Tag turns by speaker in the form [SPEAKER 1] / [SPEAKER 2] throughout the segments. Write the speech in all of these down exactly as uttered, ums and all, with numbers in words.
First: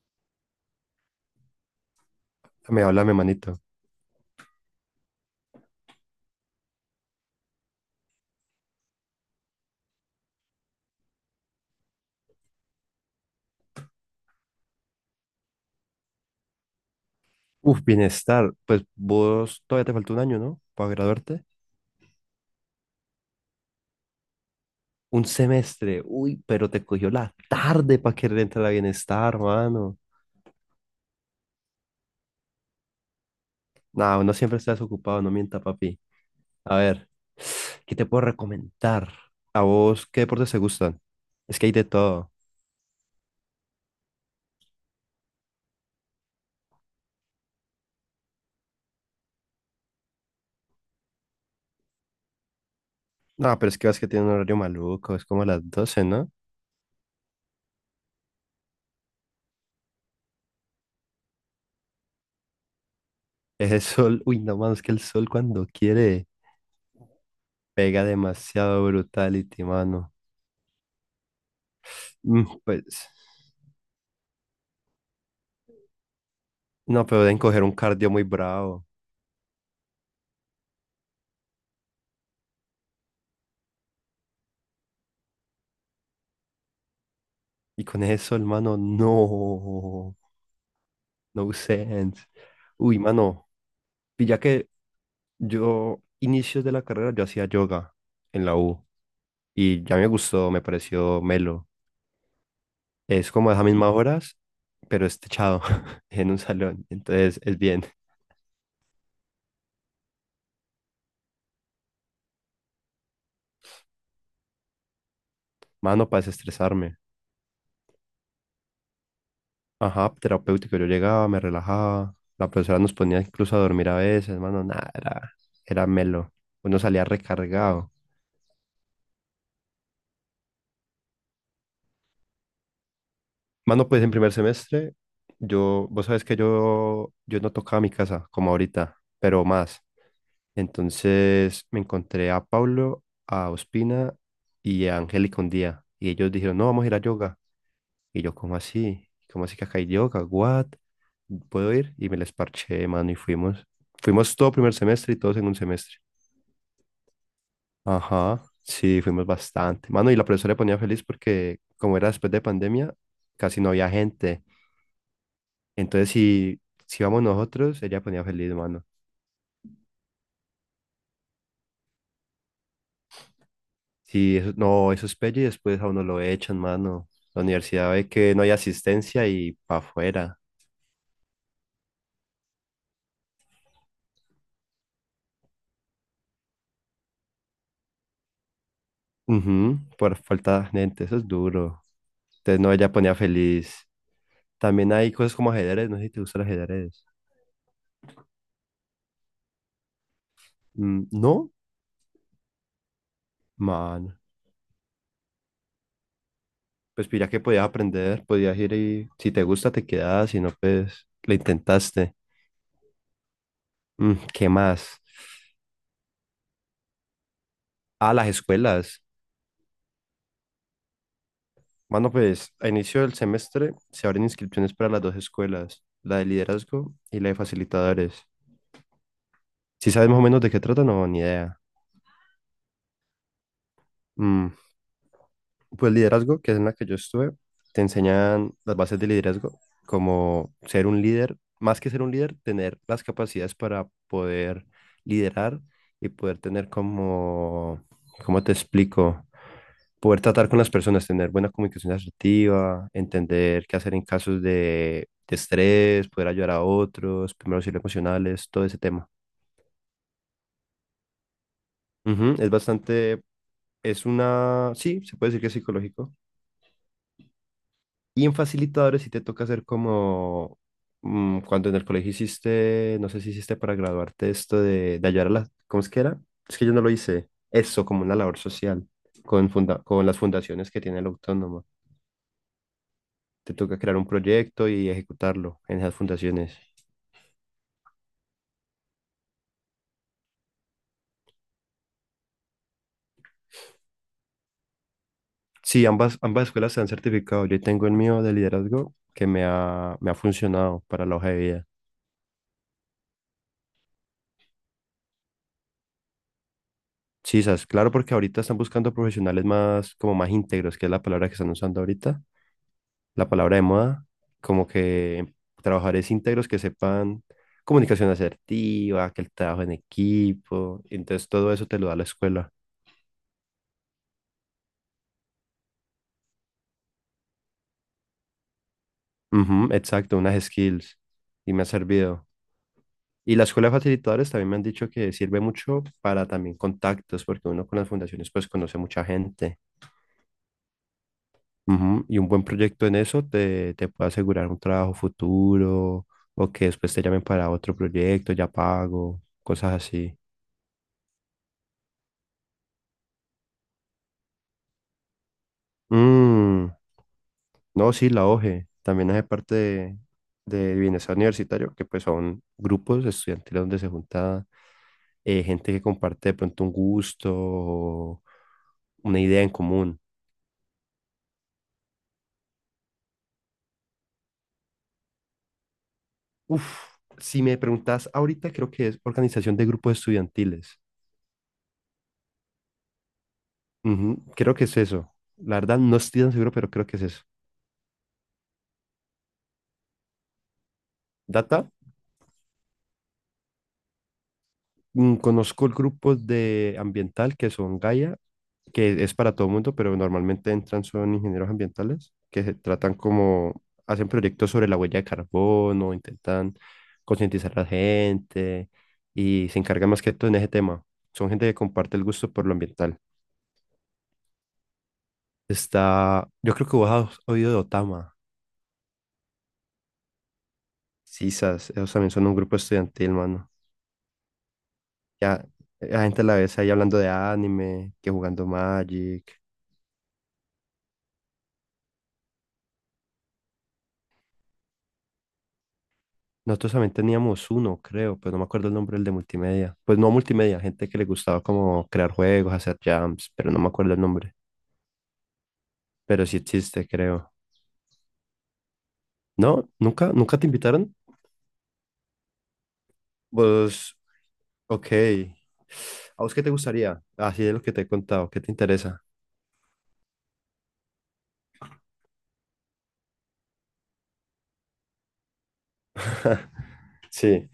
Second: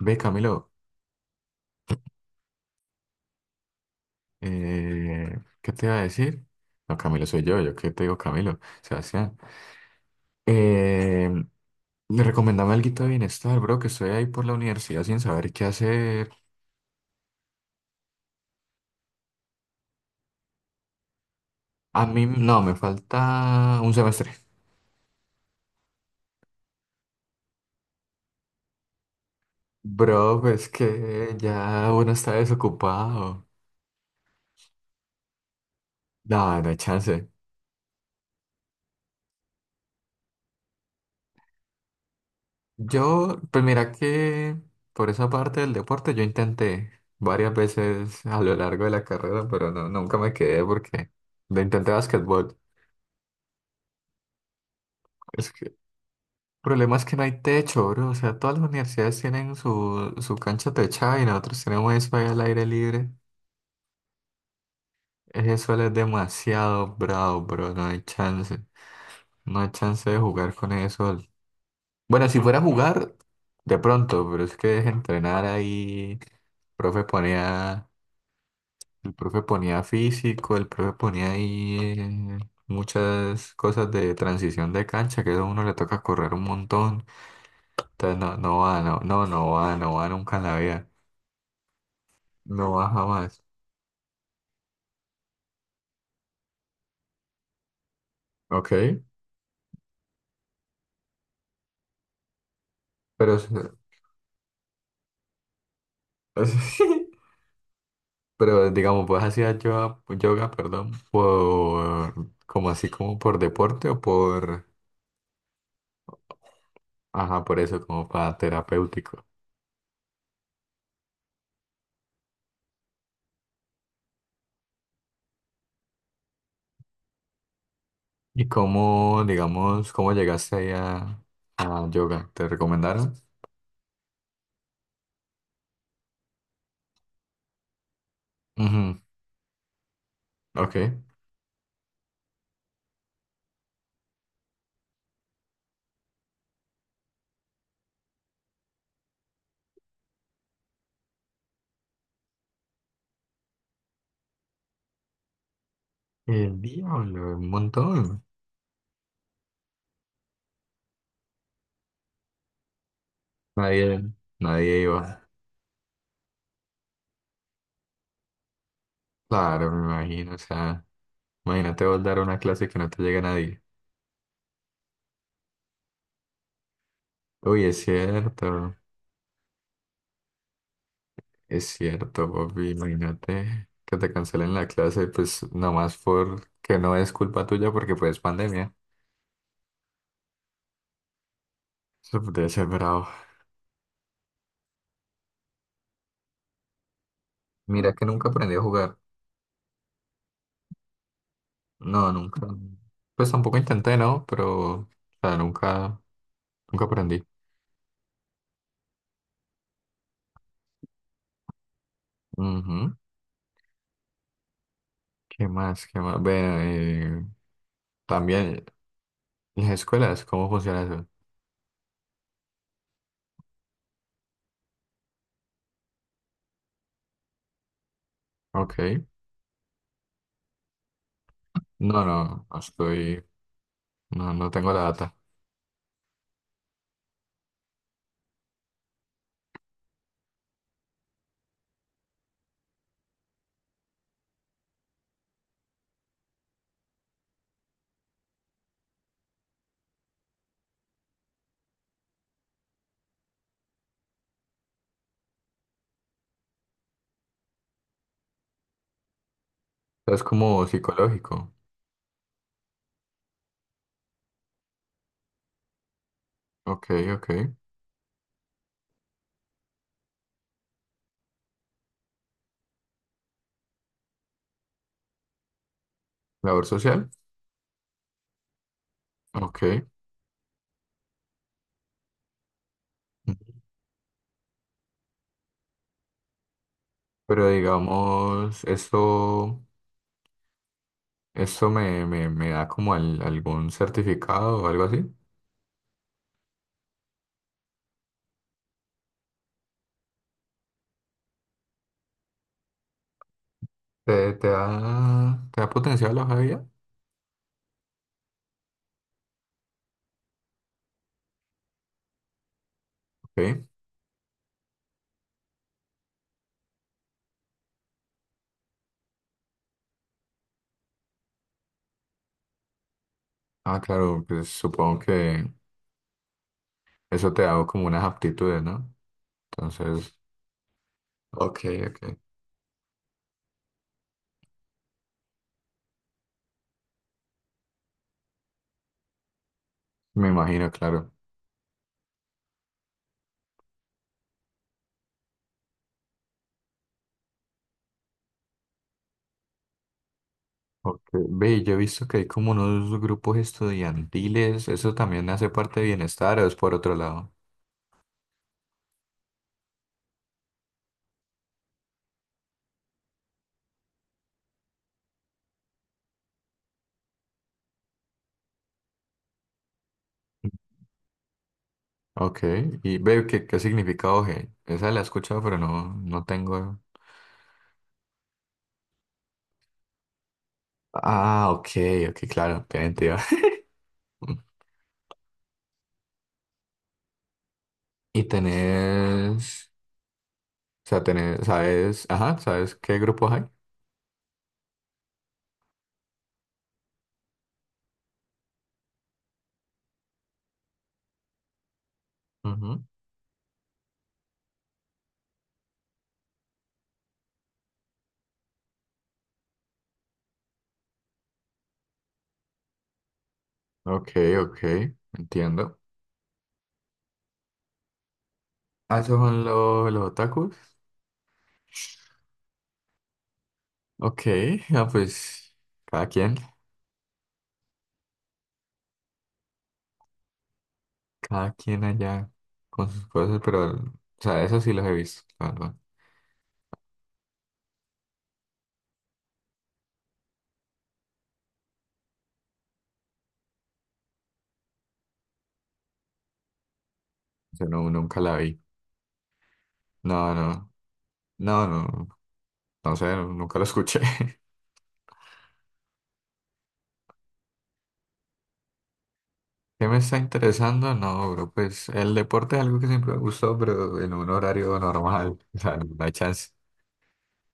[SPEAKER 1] Ve, Camilo,
[SPEAKER 2] Me habla mi manito.
[SPEAKER 1] eh, ¿qué te iba a decir? No, Camilo soy yo, yo qué te digo, Camilo, Sebastián. Eh, Le recomendame algo de bienestar, bro, que estoy ahí por la universidad sin saber qué hacer.
[SPEAKER 2] Uf, bienestar. Pues vos todavía te falta un año, ¿no? Para graduarte.
[SPEAKER 1] A mí, no, me falta un semestre.
[SPEAKER 2] Un semestre. Uy, pero te cogió la tarde para querer entrar a bienestar, mano.
[SPEAKER 1] Bro, pues que ya uno está desocupado.
[SPEAKER 2] Nada, uno siempre está desocupado, no mienta, papi.
[SPEAKER 1] No, no hay
[SPEAKER 2] A ver,
[SPEAKER 1] chance.
[SPEAKER 2] ¿qué te puedo recomendar? ¿A vos qué deportes te gustan? Es que hay de todo.
[SPEAKER 1] Yo, pues mira que por esa parte del deporte yo intenté varias veces a lo largo de la carrera, pero no, nunca me quedé porque lo intenté basquetbol.
[SPEAKER 2] No, pero es que vas que tiene un horario maluco, es como a
[SPEAKER 1] Es
[SPEAKER 2] las
[SPEAKER 1] que el
[SPEAKER 2] doce, ¿no?
[SPEAKER 1] problema es que no hay techo, bro. O sea, todas las universidades tienen su, su cancha techada y nosotros tenemos eso ahí al aire libre.
[SPEAKER 2] Es el sol. Uy, no, mano, es que el sol
[SPEAKER 1] Ese
[SPEAKER 2] cuando
[SPEAKER 1] sol es
[SPEAKER 2] quiere
[SPEAKER 1] demasiado bravo, bro. No hay
[SPEAKER 2] pega
[SPEAKER 1] chance.
[SPEAKER 2] demasiado
[SPEAKER 1] No
[SPEAKER 2] brutality,
[SPEAKER 1] hay chance
[SPEAKER 2] mano.
[SPEAKER 1] de jugar con ese sol. Bueno, si fuera
[SPEAKER 2] Mm,
[SPEAKER 1] a
[SPEAKER 2] pues.
[SPEAKER 1] jugar, de pronto, pero es que es entrenar ahí. El profe
[SPEAKER 2] No, pero deben coger un
[SPEAKER 1] ponía,
[SPEAKER 2] cardio muy bravo.
[SPEAKER 1] el profe ponía físico, el profe ponía ahí eh, muchas cosas de transición de cancha, que eso a uno le toca correr un montón.
[SPEAKER 2] Y con
[SPEAKER 1] Entonces no,
[SPEAKER 2] eso,
[SPEAKER 1] no
[SPEAKER 2] hermano,
[SPEAKER 1] va, no, no, no va, no va
[SPEAKER 2] no.
[SPEAKER 1] nunca en la vida.
[SPEAKER 2] No sense.
[SPEAKER 1] No va
[SPEAKER 2] Uy,
[SPEAKER 1] jamás.
[SPEAKER 2] mano. Y ya que yo, inicios de la carrera, yo hacía yoga en la
[SPEAKER 1] Ok,
[SPEAKER 2] U. Y ya me gustó, me pareció melo. Es
[SPEAKER 1] pero, es-
[SPEAKER 2] como esas mismas horas, pero es techado en un
[SPEAKER 1] es-
[SPEAKER 2] salón. Entonces es bien.
[SPEAKER 1] pero digamos, pues hacía yoga, yoga, perdón, por, como así como por deporte o por,
[SPEAKER 2] Mano, para desestresarme.
[SPEAKER 1] ajá, por eso, como para terapéutico.
[SPEAKER 2] Ajá, terapéutico. Yo llegaba, me relajaba. La profesora nos ponía incluso a dormir a veces, mano. Nada, era, era melo. Uno salía recargado.
[SPEAKER 1] Y cómo, digamos, ¿cómo llegaste ahí a, a yoga? ¿Te recomendaron?
[SPEAKER 2] Mano, pues en primer semestre, yo, vos sabes que yo, yo no tocaba mi casa como ahorita,
[SPEAKER 1] Ujú.
[SPEAKER 2] pero más.
[SPEAKER 1] Ok.
[SPEAKER 2] Entonces me encontré a Pablo, a Ospina y a Angélica un día. Y ellos dijeron, no, vamos a ir a yoga. Y yo, ¿cómo así? ¿Cómo así que acá hay yoga? ¿What? ¿Puedo ir? Y me les parché, mano, y fuimos. Fuimos todo primer semestre y todos en un semestre.
[SPEAKER 1] El diablo, un montón.
[SPEAKER 2] Ajá, sí, fuimos bastante. Mano, y la profesora le ponía feliz porque como era después de pandemia, casi no había
[SPEAKER 1] Nadie,
[SPEAKER 2] gente.
[SPEAKER 1] nadie iba.
[SPEAKER 2] Entonces, si, si vamos nosotros, ella ponía feliz, mano.
[SPEAKER 1] Claro, me imagino, o sea. Imagínate vos dar una clase que no te llega nadie.
[SPEAKER 2] Si eso, no, eso es pelle y después a uno lo echan, mano. La
[SPEAKER 1] Uy, es
[SPEAKER 2] universidad ve que no hay
[SPEAKER 1] cierto,
[SPEAKER 2] asistencia y para afuera.
[SPEAKER 1] es cierto, Bobby. Imagínate que te cancelen la clase, pues nomás porque no es culpa tuya, porque pues pandemia.
[SPEAKER 2] Ujú, por falta de gente, eso es duro.
[SPEAKER 1] Eso debe
[SPEAKER 2] Entonces,
[SPEAKER 1] ser
[SPEAKER 2] no, ella
[SPEAKER 1] bravo.
[SPEAKER 2] ponía feliz. También hay cosas como ajedrez, no sé si te gusta el ajedrez.
[SPEAKER 1] Mira que nunca aprendí a jugar.
[SPEAKER 2] Mm, no,
[SPEAKER 1] No, nunca. Pues tampoco intenté,
[SPEAKER 2] mano.
[SPEAKER 1] ¿no? Pero, o sea, nunca, nunca
[SPEAKER 2] Pues
[SPEAKER 1] aprendí.
[SPEAKER 2] ya que podías aprender, podías ir y si te gusta te quedas, si no, pues lo intentaste.
[SPEAKER 1] Ujú.
[SPEAKER 2] Mm, ¿qué más?
[SPEAKER 1] ¿Qué más? ¿Qué más? Bueno, eh,
[SPEAKER 2] Ah, las
[SPEAKER 1] también
[SPEAKER 2] escuelas.
[SPEAKER 1] las escuelas, ¿cómo funciona eso?
[SPEAKER 2] Mano, pues a inicio del semestre se abren inscripciones para las dos escuelas, la de liderazgo y la de facilitadores.
[SPEAKER 1] Ok.
[SPEAKER 2] ¿Si sabes más o menos de qué trata? No, ni idea.
[SPEAKER 1] No, no, no estoy, no,
[SPEAKER 2] Mm,
[SPEAKER 1] no tengo la data.
[SPEAKER 2] pues liderazgo, que es en la que yo estuve, te enseñan las bases de liderazgo, como ser un líder, más que ser un líder, tener las capacidades para poder liderar y poder tener como, ¿cómo te explico? Poder tratar con las personas, tener buena comunicación asertiva, entender qué hacer en casos de, de estrés, poder ayudar a otros, primeros auxilios emocionales, todo ese tema.
[SPEAKER 1] Sea, ¿es como psicológico?
[SPEAKER 2] Ujú, es bastante, es una, sí, se puede decir que es psicológico.
[SPEAKER 1] Ok, ok.
[SPEAKER 2] Y en facilitadores sí te toca hacer como mm, cuando en el colegio hiciste, no sé si hiciste para graduarte esto de, de ayudar a las, ¿cómo es que era? Es
[SPEAKER 1] Labor
[SPEAKER 2] que yo no lo
[SPEAKER 1] social.
[SPEAKER 2] hice. Eso, como una labor social con, funda-
[SPEAKER 1] Ok.
[SPEAKER 2] con las fundaciones que tiene el autónomo. Te toca crear un proyecto y ejecutarlo en esas fundaciones.
[SPEAKER 1] Pero digamos, esto, esto me, me, me da como al- algún certificado o algo así.
[SPEAKER 2] Sí, ambas, ambas escuelas se han certificado. Yo tengo el mío de liderazgo que me ha, me ha funcionado para la hoja de vida.
[SPEAKER 1] ¿Te, te da, te da potencial la hoja de vida?
[SPEAKER 2] Sí, sabes, claro, porque ahorita están buscando profesionales más, como más íntegros, que es la palabra que están usando ahorita, la palabra de
[SPEAKER 1] Ok.
[SPEAKER 2] moda, como que trabajadores íntegros que sepan comunicación asertiva, que el trabajo en equipo, entonces todo eso te lo da la escuela.
[SPEAKER 1] Ah, claro, pues supongo que eso te da como unas aptitudes, ¿no?
[SPEAKER 2] Ujú, exacto,
[SPEAKER 1] Entonces,
[SPEAKER 2] unas skills y
[SPEAKER 1] ok,
[SPEAKER 2] me ha
[SPEAKER 1] ok.
[SPEAKER 2] servido. Y la escuela de facilitadores también me han dicho que sirve mucho para también contactos, porque uno con las fundaciones pues conoce mucha gente.
[SPEAKER 1] Me imagino, claro.
[SPEAKER 2] Ujú, y un buen proyecto en eso te, te puede asegurar un trabajo futuro o que después te llamen para otro proyecto, ya pago, cosas así.
[SPEAKER 1] Ok. Ve, yo he visto que hay como unos grupos estudiantiles. ¿Eso también hace parte de bienestar o es
[SPEAKER 2] Mm,
[SPEAKER 1] por otro lado?
[SPEAKER 2] no, sí, la O G E también hace parte de, de Bienestar Universitario, que pues son grupos estudiantiles donde se junta eh, gente que comparte de pronto un gusto o una idea en común.
[SPEAKER 1] Ok, y ve qué, qué significado G. Esa la he escuchado, pero no, no
[SPEAKER 2] Uf,
[SPEAKER 1] tengo.
[SPEAKER 2] si me preguntas ahorita, creo que es organización de grupos estudiantiles.
[SPEAKER 1] Ah, ok, ok, claro, qué mentira.
[SPEAKER 2] Ujú, creo que es eso. La verdad, no estoy tan seguro, pero creo que es eso.
[SPEAKER 1] Y tenés, o sea, tenés,
[SPEAKER 2] ¿Data?
[SPEAKER 1] sabes, ajá, ¿sabes qué grupos hay?
[SPEAKER 2] Mm, conozco el grupo de ambiental que son Gaia, que es para todo el mundo, pero normalmente entran son ingenieros ambientales que se
[SPEAKER 1] Ujú.
[SPEAKER 2] tratan como, hacen proyectos sobre la huella de carbono, intentan concientizar a la gente y se encargan más que todo en ese tema. Son gente que comparte el gusto por lo ambiental.
[SPEAKER 1] Ok, ok, entiendo.
[SPEAKER 2] Está, yo creo que vos has oído de Otama.
[SPEAKER 1] Ah, esos son lo- los otakus.
[SPEAKER 2] Sisas, ellos también son un grupo estudiantil, mano.
[SPEAKER 1] Ok, ah,
[SPEAKER 2] Ya,
[SPEAKER 1] pues
[SPEAKER 2] eh, la
[SPEAKER 1] cada
[SPEAKER 2] gente a la
[SPEAKER 1] quien,
[SPEAKER 2] vez ahí hablando de anime, que jugando Magic.
[SPEAKER 1] cada quien allá con sus cosas, pero, o sea, eso sí los he visto, la verdad.
[SPEAKER 2] Nosotros también teníamos uno, creo, pero no me acuerdo el nombre del de multimedia. Pues no multimedia, gente que le gustaba como crear juegos, hacer jams, pero no me acuerdo el nombre. Pero sí existe, creo.
[SPEAKER 1] Yo no, nunca la vi.
[SPEAKER 2] ¿No? ¿Nunca?
[SPEAKER 1] No,
[SPEAKER 2] ¿Nunca te
[SPEAKER 1] no,
[SPEAKER 2] invitaron?
[SPEAKER 1] no, no, no sé, nunca lo
[SPEAKER 2] Pues,
[SPEAKER 1] escuché.
[SPEAKER 2] ok. ¿A vos qué te gustaría? Así de lo que te he contado, ¿qué te interesa?
[SPEAKER 1] ¿Qué me está interesando? No, bro, pues el deporte es algo que siempre me gustó, pero en un horario normal, o sea, no hay chance.
[SPEAKER 2] Sí,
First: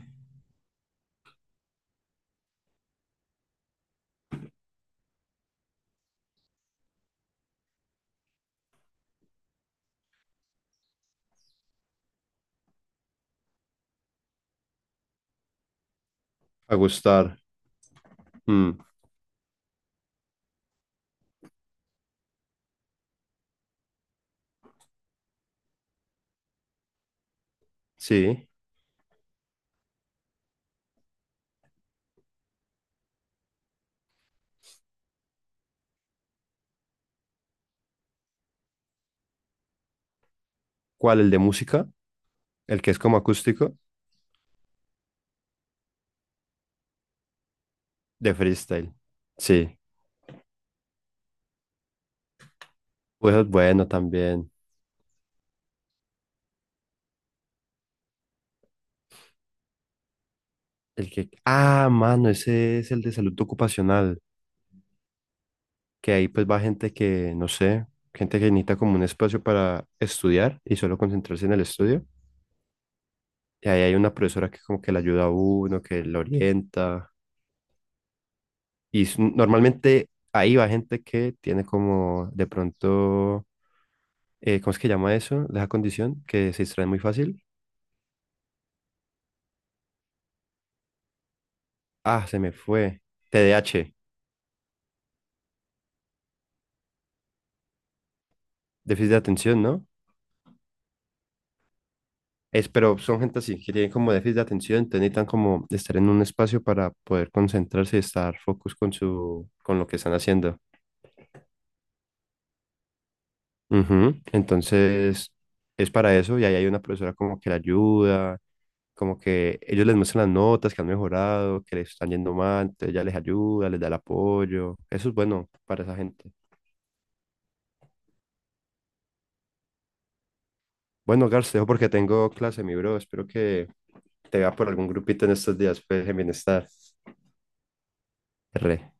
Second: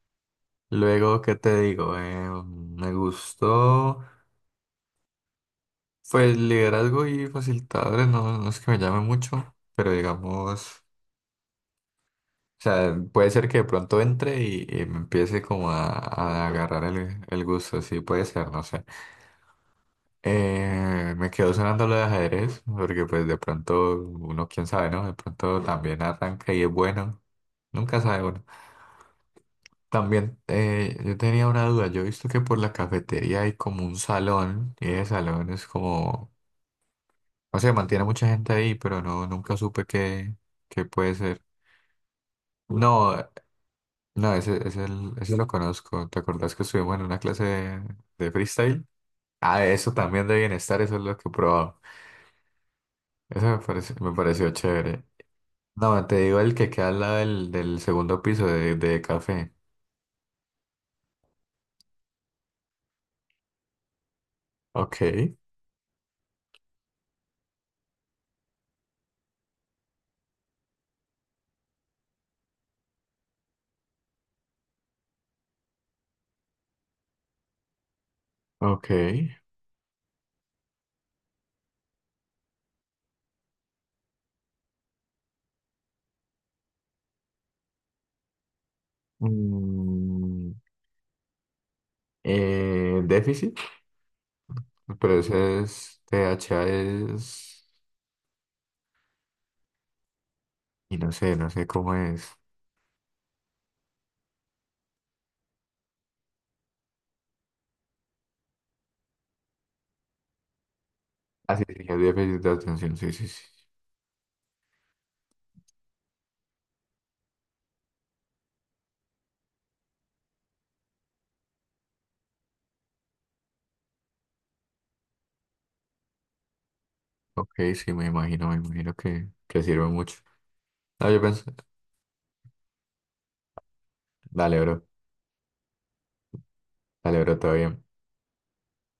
[SPEAKER 1] Luego, ¿qué te digo? Eh, me gustó, pues liderazgo y facilitadores, no, no es que me llame mucho, pero digamos, o sea, puede ser que de pronto entre y, y me empiece como a, a
[SPEAKER 2] a
[SPEAKER 1] agarrar el,
[SPEAKER 2] gustar.
[SPEAKER 1] el gusto, sí, puede ser, no
[SPEAKER 2] Mm,
[SPEAKER 1] sé. Eh, me quedó sonando lo de ajedrez, porque pues de pronto uno, quién sabe, ¿no? De pronto también arranca y es bueno. Nunca sabe uno.
[SPEAKER 2] sí.
[SPEAKER 1] También eh, yo tenía una duda. Yo he visto que por la cafetería hay como un salón y ese salón es como, o sea, mantiene mucha gente ahí, pero no, nunca supe qué, qué puede
[SPEAKER 2] ¿Cuál? ¿El de
[SPEAKER 1] ser.
[SPEAKER 2] música? ¿El que es como
[SPEAKER 1] No, eh,
[SPEAKER 2] acústico?
[SPEAKER 1] no, ese, ese, el- ese lo conozco. ¿Te acordás que estuvimos en una clase de, de
[SPEAKER 2] De
[SPEAKER 1] freestyle?
[SPEAKER 2] freestyle.
[SPEAKER 1] Ah,
[SPEAKER 2] Sí.
[SPEAKER 1] eso también de bienestar, eso es lo que he probado. Eso
[SPEAKER 2] Pues
[SPEAKER 1] me
[SPEAKER 2] bueno,
[SPEAKER 1] pareció, me pareció
[SPEAKER 2] también.
[SPEAKER 1] chévere. No, te digo el que queda al lado del, del segundo piso de, de café.
[SPEAKER 2] El que... Ah, mano, ese es el de salud ocupacional.
[SPEAKER 1] Ok,
[SPEAKER 2] Que ahí pues va gente que, no sé, gente que necesita como un espacio para estudiar y solo concentrarse en el estudio. Y ahí hay una profesora que como que le ayuda a uno, que le orienta.
[SPEAKER 1] ok.
[SPEAKER 2] Y s- normalmente ahí va gente que tiene como de pronto, eh, ¿cómo es que llama eso? De esa condición que se distrae muy fácil.
[SPEAKER 1] Mm,
[SPEAKER 2] Ah, se me
[SPEAKER 1] Eh,
[SPEAKER 2] fue. T D
[SPEAKER 1] déficit,
[SPEAKER 2] A H
[SPEAKER 1] pero ese es T H A es...
[SPEAKER 2] déficit de atención, ¿no?
[SPEAKER 1] Y no sé, no sé cómo es.
[SPEAKER 2] Es, pero son gente así, que tienen como déficit de atención, entonces necesitan como estar en un espacio para poder concentrarse y estar focus con su, con lo que están haciendo.
[SPEAKER 1] Ah, sí, sí, es déficit de atención, sí, sí, sí.
[SPEAKER 2] Ujú, entonces, es para eso y ahí hay una profesora como que la ayuda, como que ellos les muestran las notas que han mejorado, que les están yendo mal, entonces ella les ayuda, les da el apoyo. Eso es bueno para esa gente.
[SPEAKER 1] Ok, sí, me imagino, me imagino que, que sirve mucho. No, yo
[SPEAKER 2] Bueno,
[SPEAKER 1] pensé,
[SPEAKER 2] Garce, te dejo porque tengo clase, mi bro. Espero que te vea
[SPEAKER 1] dale,
[SPEAKER 2] por
[SPEAKER 1] bro,
[SPEAKER 2] algún grupito en estos días, pues, en bienestar.
[SPEAKER 1] dale, bro, todo bien.
[SPEAKER 2] R.